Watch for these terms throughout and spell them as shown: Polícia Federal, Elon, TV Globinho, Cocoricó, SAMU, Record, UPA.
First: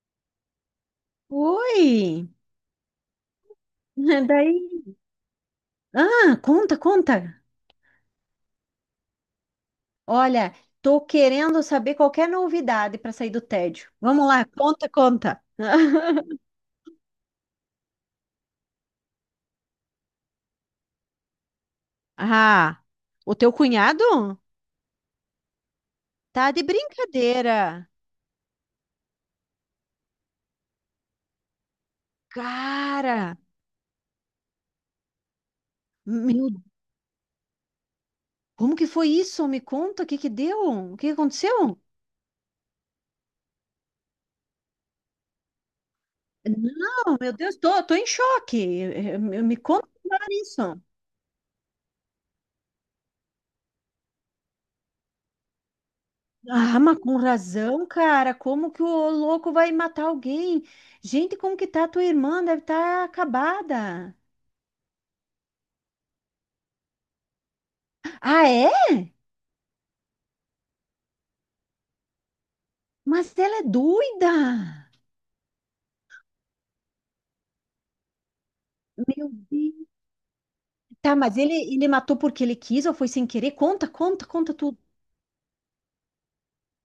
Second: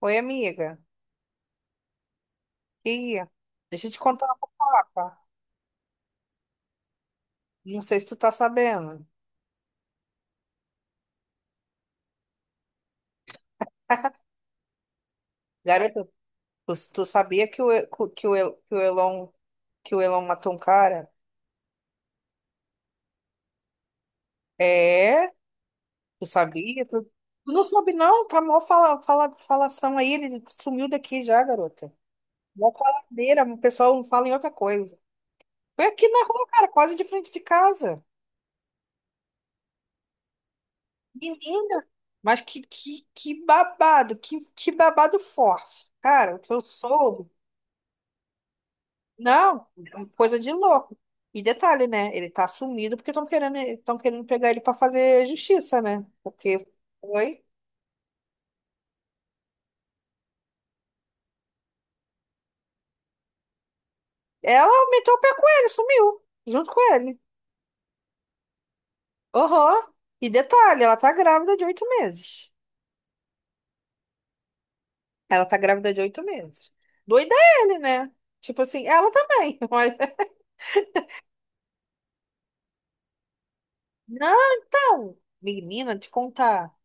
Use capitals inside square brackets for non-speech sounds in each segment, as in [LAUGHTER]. Oi, amiga. Oi! E deixa eu te contar [LAUGHS] uma Daí. fofoca. Ah, conta, conta. Não sei se tu tá sabendo. Olha, tô querendo saber qualquer novidade para sair do tédio. Vamos lá, conta, conta. Garota, [LAUGHS] tu sabia que o, E- que o, E- que o Elon matou um cara? Ah, o teu cunhado? É, tu Tá de sabia? Tu não brincadeira. sabe não, tá mó falação aí, ele sumiu daqui já, garota. Mó Cara, faladeira, o pessoal não fala em outra coisa. Foi aqui na rua, meu, cara, quase de frente de casa. como que foi isso? Me conta, o que que deu? O que que aconteceu? Menina, mas que babado, que babado forte. Cara, o que eu Não, soube. meu Deus, tô, tô em choque. Me Não, conta mais coisa de isso. louco. E detalhe, né? Ele tá sumido porque estão querendo pegar ele pra fazer justiça, né? Porque Ah, mas com foi. razão, cara. Como que o louco vai matar alguém? Gente, como que tá a tua irmã? Deve estar acabada. Ela meteu o pé com ele, sumiu, junto com ele. Ah, é? Aham. E detalhe, ela tá grávida de 8 meses. Mas ela é doida. Ela tá grávida de oito meses. Doida é ele, né? Tipo assim, ela Meu também. [LAUGHS] Deus. Tá, mas ele matou porque ele quis ou foi sem querer? Conta, conta, Não, conta tudo. menina, te contar.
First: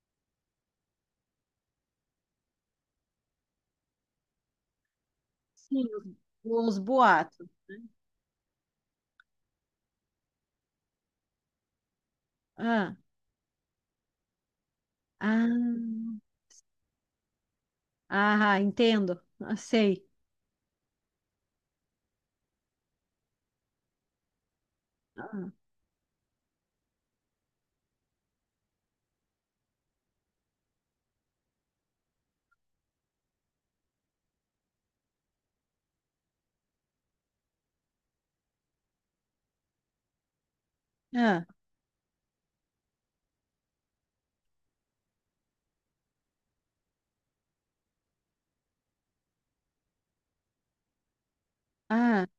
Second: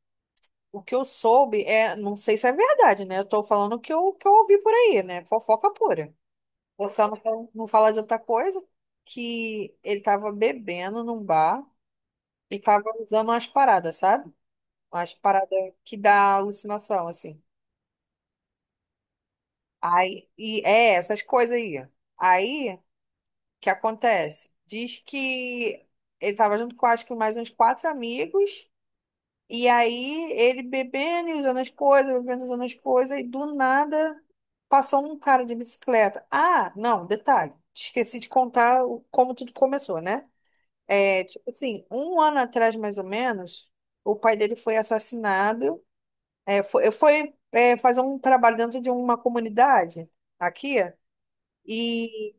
O que eu soube é, não sei se é verdade, né? Eu tô falando o que eu ouvi por aí, né? Fofoca Sim, pura. os Vou só não, boatos. Não falar de outra coisa, que ele tava bebendo num bar e tava Ah, usando umas paradas, sabe? Umas paradas que ah, dá alucinação, assim. Entendo. Ah, sei. Aí, e é essas coisas aí. Aí, o que acontece? Diz Ah, que ele tava junto com, acho que mais uns quatro amigos, e aí ele bebendo e usando as coisas, bebendo e usando as coisas, e do nada passou um cara de bicicleta. Ah, não, detalhe, esqueci de contar como tudo começou, né? É, ah, tipo assim, um ano atrás, mais ou menos, o pai dele foi assassinado. É, foi, é, fazer um trabalho dentro de uma comunidade aqui, ah. e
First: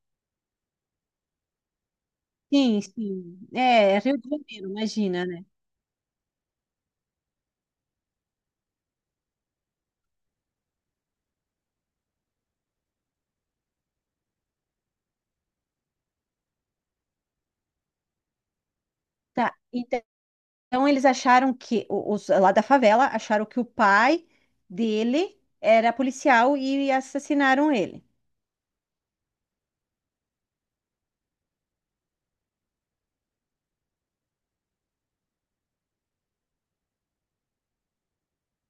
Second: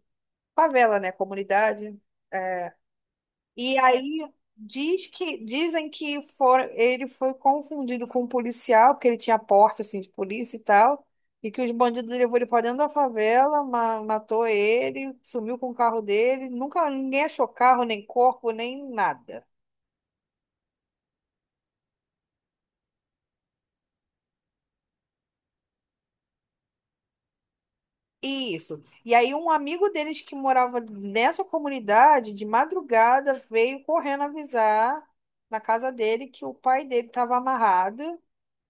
favela, né? Comunidade. É, Sim, sim. e É, Rio aí de Janeiro, diz imagina, que, né? dizem que foram, ele foi confundido com um policial, porque ele tinha porta assim, de polícia e tal, e que os bandidos levou ele para dentro da favela, matou ele, sumiu com o carro dele, nunca ninguém achou carro, nem corpo, nem nada. Tá, então eles acharam que o- os lá da favela acharam que o pai dele era policial e assassinaram ele. Isso. E aí um amigo deles que morava nessa comunidade, de madrugada, veio correndo avisar na casa dele que o pai dele estava amarrado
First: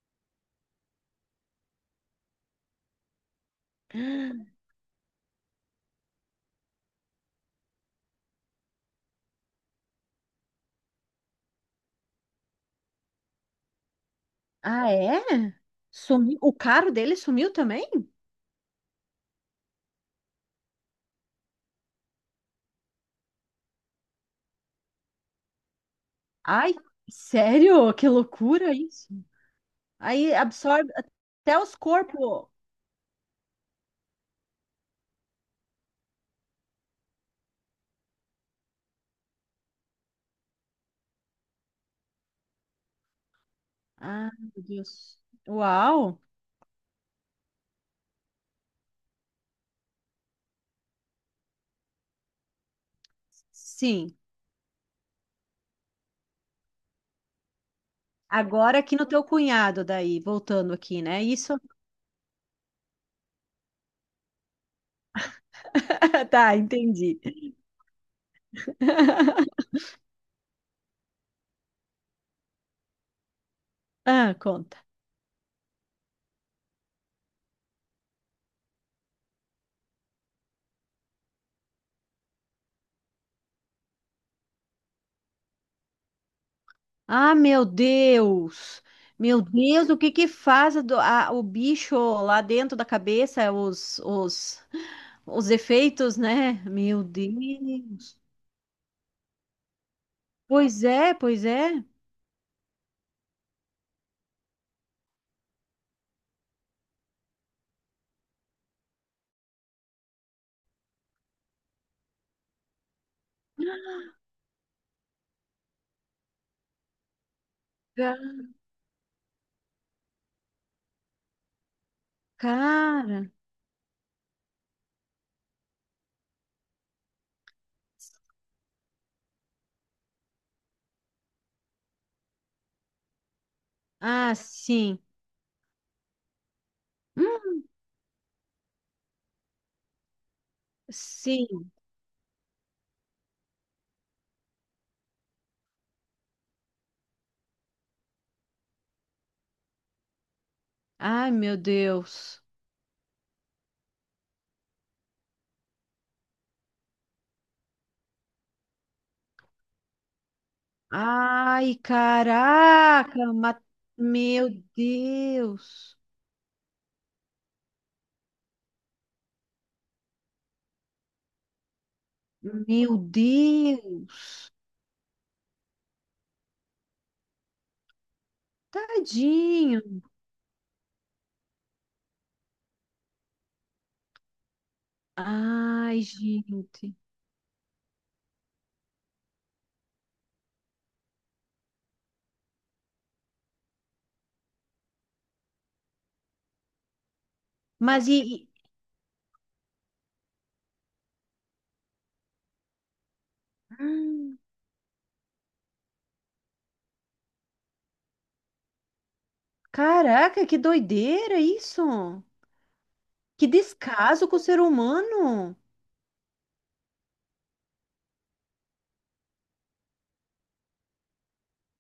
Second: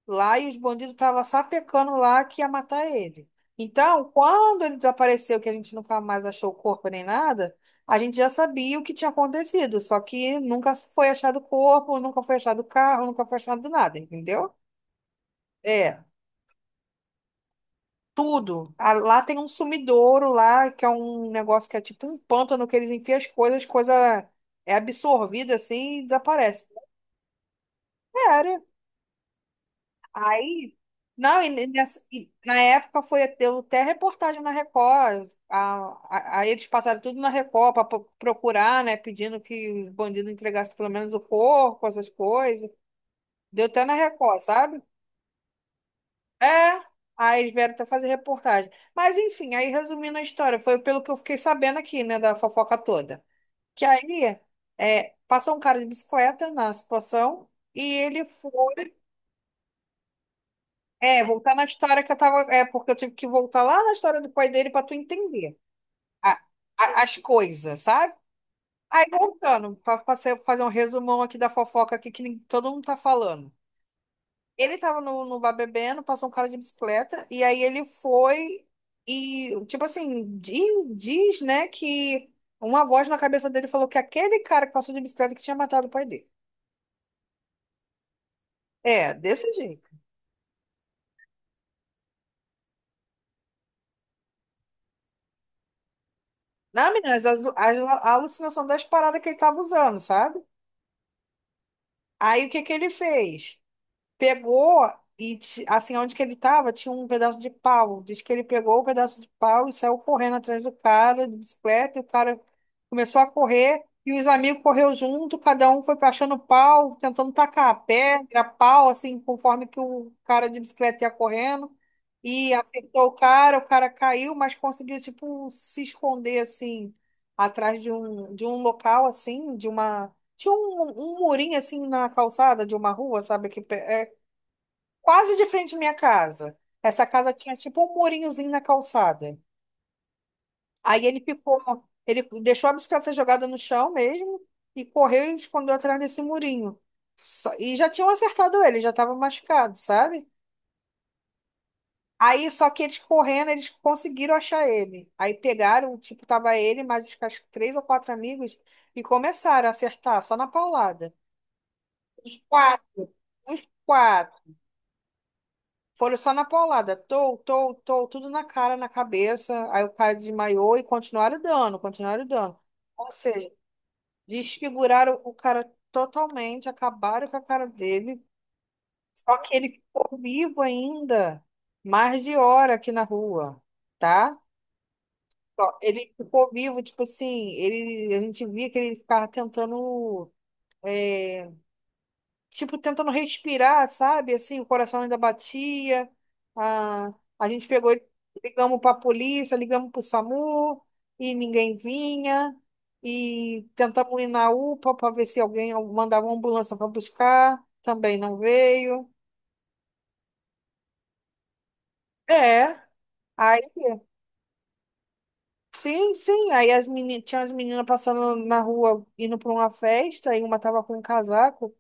lá e os bandidos estavam sapecando lá que ia matar ele. Então, quando ele desapareceu, que a gente nunca mais achou o corpo nem nada, a gente já sabia o que tinha acontecido, só que nunca foi achado o corpo, nunca foi achado o carro, nunca foi achado nada, entendeu? Ah, é? É. Sumiu. O carro dele sumiu também? Tudo. Ah, lá tem um sumidouro lá, que é um negócio que é tipo um pântano que eles enfiam as coisas, coisa é absorvida assim e desaparece. Ai, sério? Que Sério. loucura isso. Aí Aí, absorve não, até e os e corpos. na época foi deu até reportagem na Record. Aí eles passaram tudo na Record para procurar, né? Pedindo que os bandidos entregassem pelo menos o corpo, essas coisas. Deu até na Ah, Record, meu sabe? Deus. Uau. É, aí eles vieram até fazer reportagem. Mas enfim, aí resumindo a história, foi pelo que eu fiquei sabendo aqui, né, da fofoca toda. Que Sim. aí é, passou um cara de bicicleta na situação e ele Agora foi. aqui no teu cunhado daí, voltando aqui, né? É, voltar Isso. na história que eu tava. É, porque eu tive que voltar lá na história do pai dele para tu entender [LAUGHS] a- Tá, as entendi. coisas, sabe? Aí [LAUGHS] voltando, para fazer um resumão aqui da fofoca aqui que todo mundo tá falando. Ah, Ele conta. tava no, no bar bebendo, passou um cara de bicicleta, e aí ele foi e, tipo assim, diz, né, que uma voz na cabeça dele falou que aquele cara que passou de bicicleta que tinha matado o pai dele. Ah, meu Deus! É, Meu desse jeito. Deus, o que que faz a do- a- o bicho lá dentro da cabeça, os efeitos, né? Não, Meu meninas, Deus! alucinação das paradas que ele tava usando, sabe? Pois é, pois é. Aí o que que ele fez? Pegou e, assim, onde que ele tava, tinha um pedaço de pau. Diz que ele pegou o pedaço de pau e saiu correndo atrás do cara, de bicicleta, e o cara começou a correr, e os amigos correu junto, cada um foi achando pau, tentando tacar Ga- pedra, pau, assim, conforme que o cara de bicicleta ia correndo, e acertou cara, o cara caiu, mas conseguiu, tipo, se esconder, assim, atrás de um local, assim, de uma. Tinha um, um murinho assim na calçada de uma rua, sabe? Que ah, sim. quase de frente à minha casa. Essa casa tinha Hum, tipo um murinhozinho na calçada. Aí ele ficou, sim. ele deixou a bicicleta jogada no chão mesmo e correu e escondeu atrás desse murinho. E já tinham acertado ele, já estava machucado, sabe? Ai, meu Deus. Aí só que eles correndo, eles conseguiram achar ele. Aí pegaram, tipo, tava ele, mais os acho que três ou quatro amigos e começaram a acertar só na paulada. Ai, Os quatro, caraca, ma- os meu quatro. Deus. Foram só na paulada, tou, tou, tou, tudo na cara, na cabeça. Aí o cara desmaiou e continuaram dando, continuaram dando. Meu Ou seja, Deus. desfiguraram o cara totalmente, acabaram com a cara dele. Só que ele Tadinho. ficou vivo ainda, mais de hora aqui na rua, tá? Ó, Ai, ele ficou vivo, gente. tipo assim, ele, a gente via que ele ficava tentando eh, tipo, tentando respirar, sabe? Assim, o coração ainda batia. A, a gente pegou, e Mas ligamos para a polícia, ligamos para o SAMU e ninguém vinha. E tentamos ir e- na UPA para ver se alguém mandava uma ambulância para buscar, também não veio. caraca, que doideira isso! É. Que Aí, descaso com o ser humano! sim, sim. Aí as tinha as meninas passando na rua indo para uma festa e uma tava com um casaco.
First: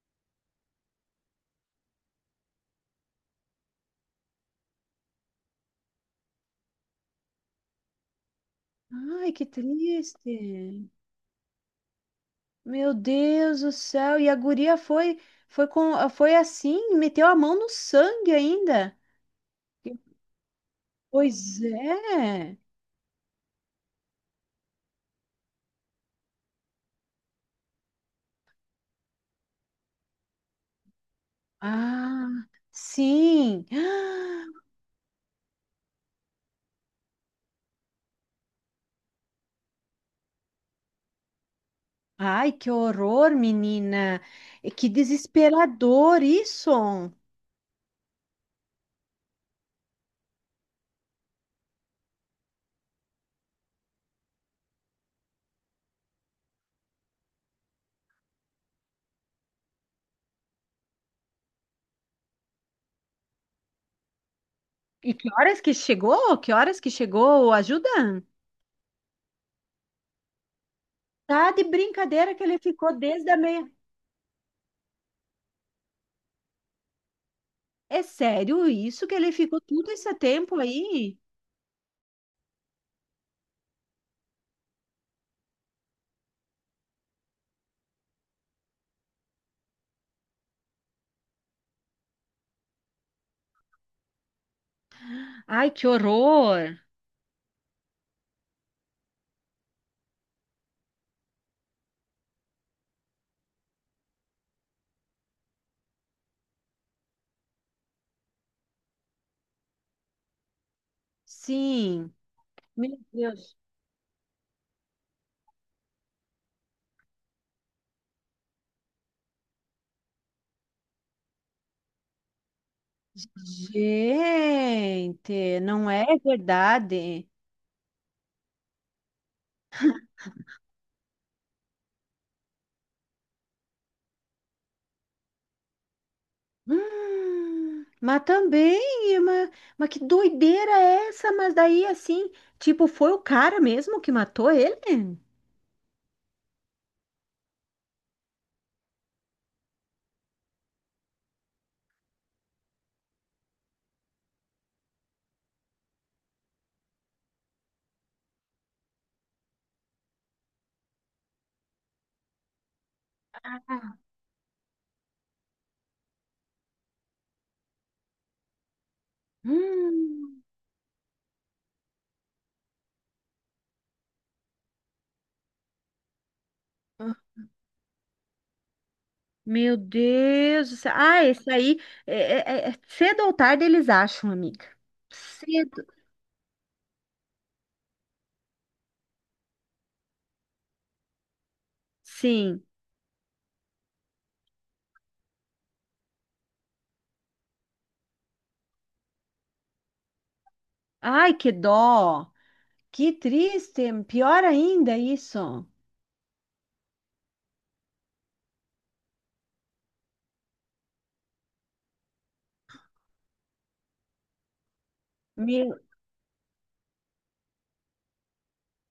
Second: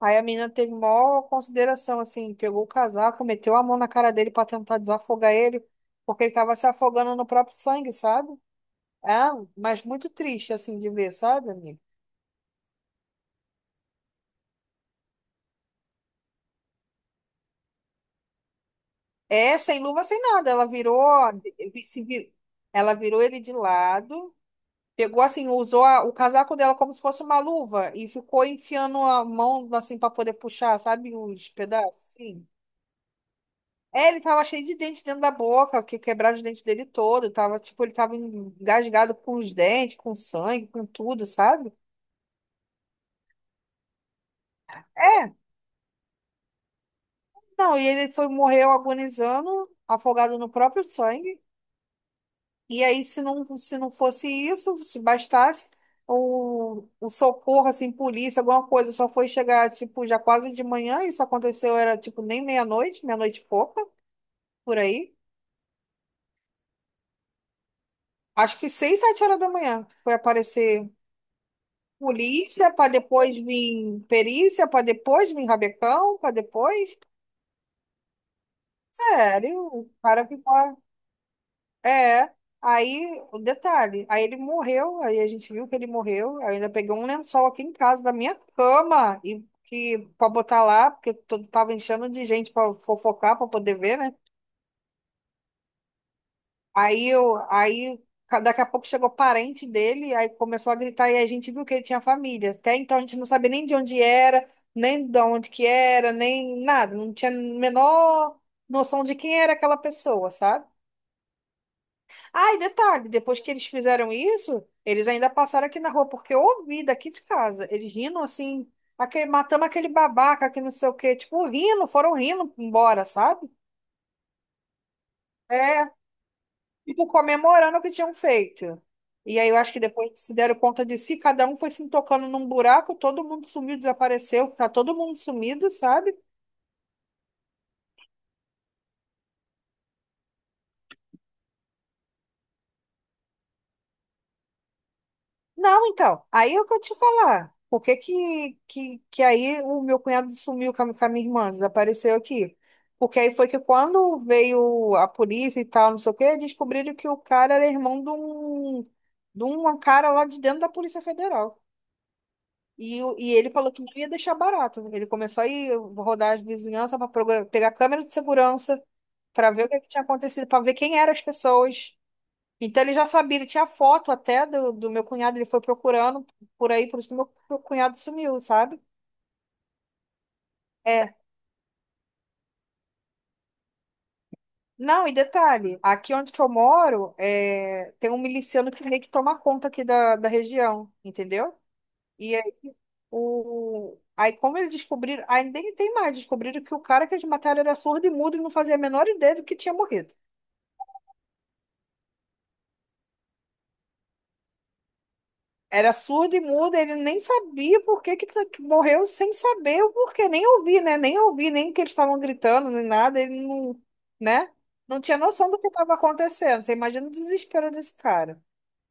Aí a menina teve maior consideração, assim, pegou o casaco, meteu a mão na cara dele para tentar desafogar ele, porque ele estava se afogando no próprio sangue, sabe? Ai, Ah, que mas muito triste, assim, de triste! ver, sabe, amigo? Meu Deus do céu! E a guria foi foi com foi assim, meteu a mão no sangue ainda. É, sem luva, sem nada. Ela virou, Pois se vi- é. ela virou ele de lado, pegou, assim, usou o casaco dela como se fosse uma luva e ficou enfiando a mão, assim, para poder puxar, sabe, os pedaços, Ah, assim. sim. É, ele tava cheio de dente dentro da boca, que quebraram os dentes dele todo. Tava, tipo, ele tava engasgado com os dentes, com sangue, com tudo, sabe? Ai, que horror, menina. E que É. desesperador isso. Não, e ele foi, morreu agonizando, afogado no próprio sangue. E aí, se não fosse isso, se bastasse, o socorro, assim, polícia, alguma coisa, só foi chegar, tipo, já quase de manhã. Isso aconteceu, era, tipo, nem meia-noite, meia-noite e pouca, por aí. E que horas que chegou? Que horas que chegou? A ajuda? Acho que 6, 7 horas da manhã foi aparecer Tá de brincadeira que ele polícia, para ficou desde depois a meia. vir perícia, para depois vir rabecão, para depois. É sério isso que ele Sério, ficou o todo esse cara tempo ficou. aí? É. Aí, o detalhe, aí ele morreu, aí a gente viu que ele morreu. Eu ainda peguei um lençol aqui em casa da minha cama e que para botar lá, porque todo tava enchendo de gente para fofocar, para poder ver, né? Ai, que horror! Aí eu, aí daqui a pouco chegou parente dele, aí começou a gritar e a gente viu que ele tinha família. Até então a gente não sabia nem de onde era, nem de onde que era, nem nada, não tinha a menor noção de quem era aquela pessoa, sabe? Sim, Ah, e meu detalhe, depois que Deus. eles fizeram isso, eles ainda passaram aqui na rua, porque eu ouvi daqui de casa, eles rindo assim, aquele, matamos aquele babaca, que não sei o quê, tipo, rindo, foram rindo embora, sabe? Gente, É. não é Tipo, verdade. comemorando o que tinham feito. E aí eu acho que depois que se deram conta de si, cada um foi se tocando num buraco, todo mundo sumiu, desapareceu, tá todo mundo sumido, sabe? Mas também, mas que doideira é essa? Mas daí, assim, tipo, foi o cara mesmo que matou ele? Não, então, aí é o que eu te falar. Por que que aí o meu cunhado sumiu com a minha irmã, desapareceu aqui? Porque aí foi que quando veio a polícia e tal, não sei o quê, descobriram que o cara era irmão de um cara lá de dentro da Polícia Federal. E, e ele falou que não ia deixar barato. Ele começou a ir rodar as vizinhanças para pegar câmera de segurança para ver o que, é que tinha Hum, acontecido, para ver quem eram as pessoas. Então ele já sabia, ele tinha foto até do, do meu cunhado, ele foi procurando por aí, por isso que meu cunhado sumiu, sabe? Meu Deus do céu. É. Ah, esse aí, é, é- é- é cedo ou tarde eles acham, amiga. Não, e detalhe, Cedo. aqui onde que eu moro, é, tem um miliciano que meio que toma conta aqui da, da região, entendeu? E Sim. Aí, como eles descobriram, aí nem tem mais, descobriram que o cara que eles mataram era surdo e mudo e não fazia a menor ideia do que tinha morrido. Ai, que dó. Que triste. Pior ainda isso. Era surdo e mudo, ele nem sabia por que, que morreu, sem saber o porquê, nem ouvi, né? Nem ouvi, nem que eles estavam gritando, nem nada, ele não, né? Não tinha noção do que Meu, estava acontecendo. Você imagina o desespero desse cara.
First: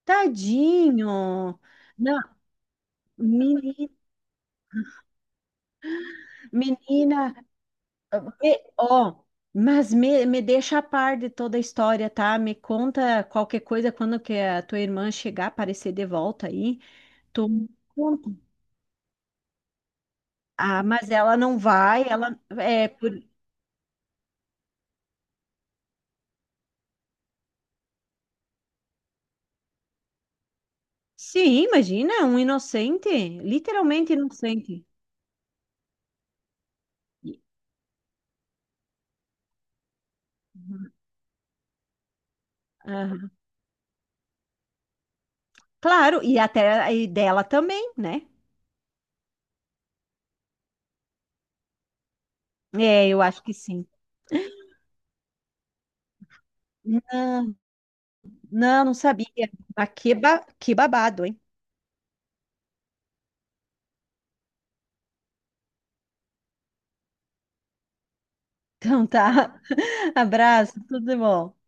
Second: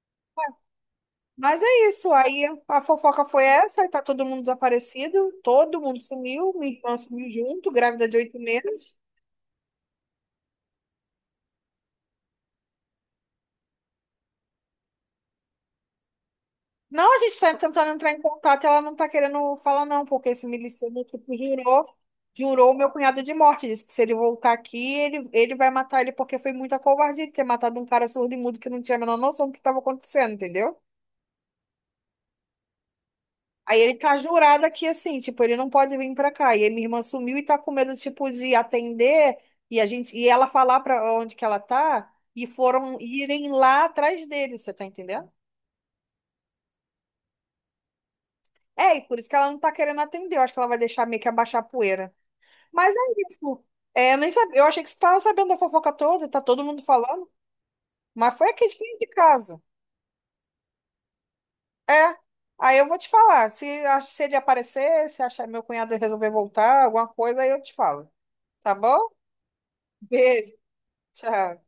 tadinho. Mas é isso, Não, aí a fofoca foi essa, aí menina, tá todo mundo desaparecido, todo mundo sumiu, minha irmã sumiu menina, junto, grávida de oito me- meses. ó, mas me deixa a par de toda a história, tá? Me conta qualquer coisa quando que a tua irmã chegar, aparecer de volta aí. Não, a gente Tu está me tentando entrar em conta. contato, ela não está querendo falar, não, porque esse Ah, miliciano mas que ela não jurou, vai, ela jurou o é meu por cunhado de morte. Disse que se ele voltar aqui, ele vai matar ele, porque foi muita covardia ele ter matado um cara surdo e mudo que não tinha a menor noção do que estava acontecendo, entendeu? sim, imagina, um inocente, Aí ele literalmente tá jurado aqui inocente. assim, tipo, ele não pode vir pra cá. E aí minha irmã E- sumiu e tá com medo, tipo, de atender e a gente e ela falar pra onde que ela tá e foram aham. irem lá atrás dele, você tá entendendo? Claro, e até e dela também, né? É, e por isso que ela não tá querendo atender. Eu acho que ela vai deixar meio que abaixar a poeira. Mas é É, eu acho que isso. sim. É, eu nem sabia. Eu achei que você estava sabendo da fofoca toda, tá todo mundo falando, Não, mas foi aqui de não, não frente de sabia. casa. Mas que, ba- que babado, hein? É. Aí eu vou te falar. Se, se ele aparecer, se achar meu cunhado resolver voltar, alguma coisa, aí eu te falo. Tá bom? Então tá. [LAUGHS] Beijo. Abraço, tudo de bom. Tchau.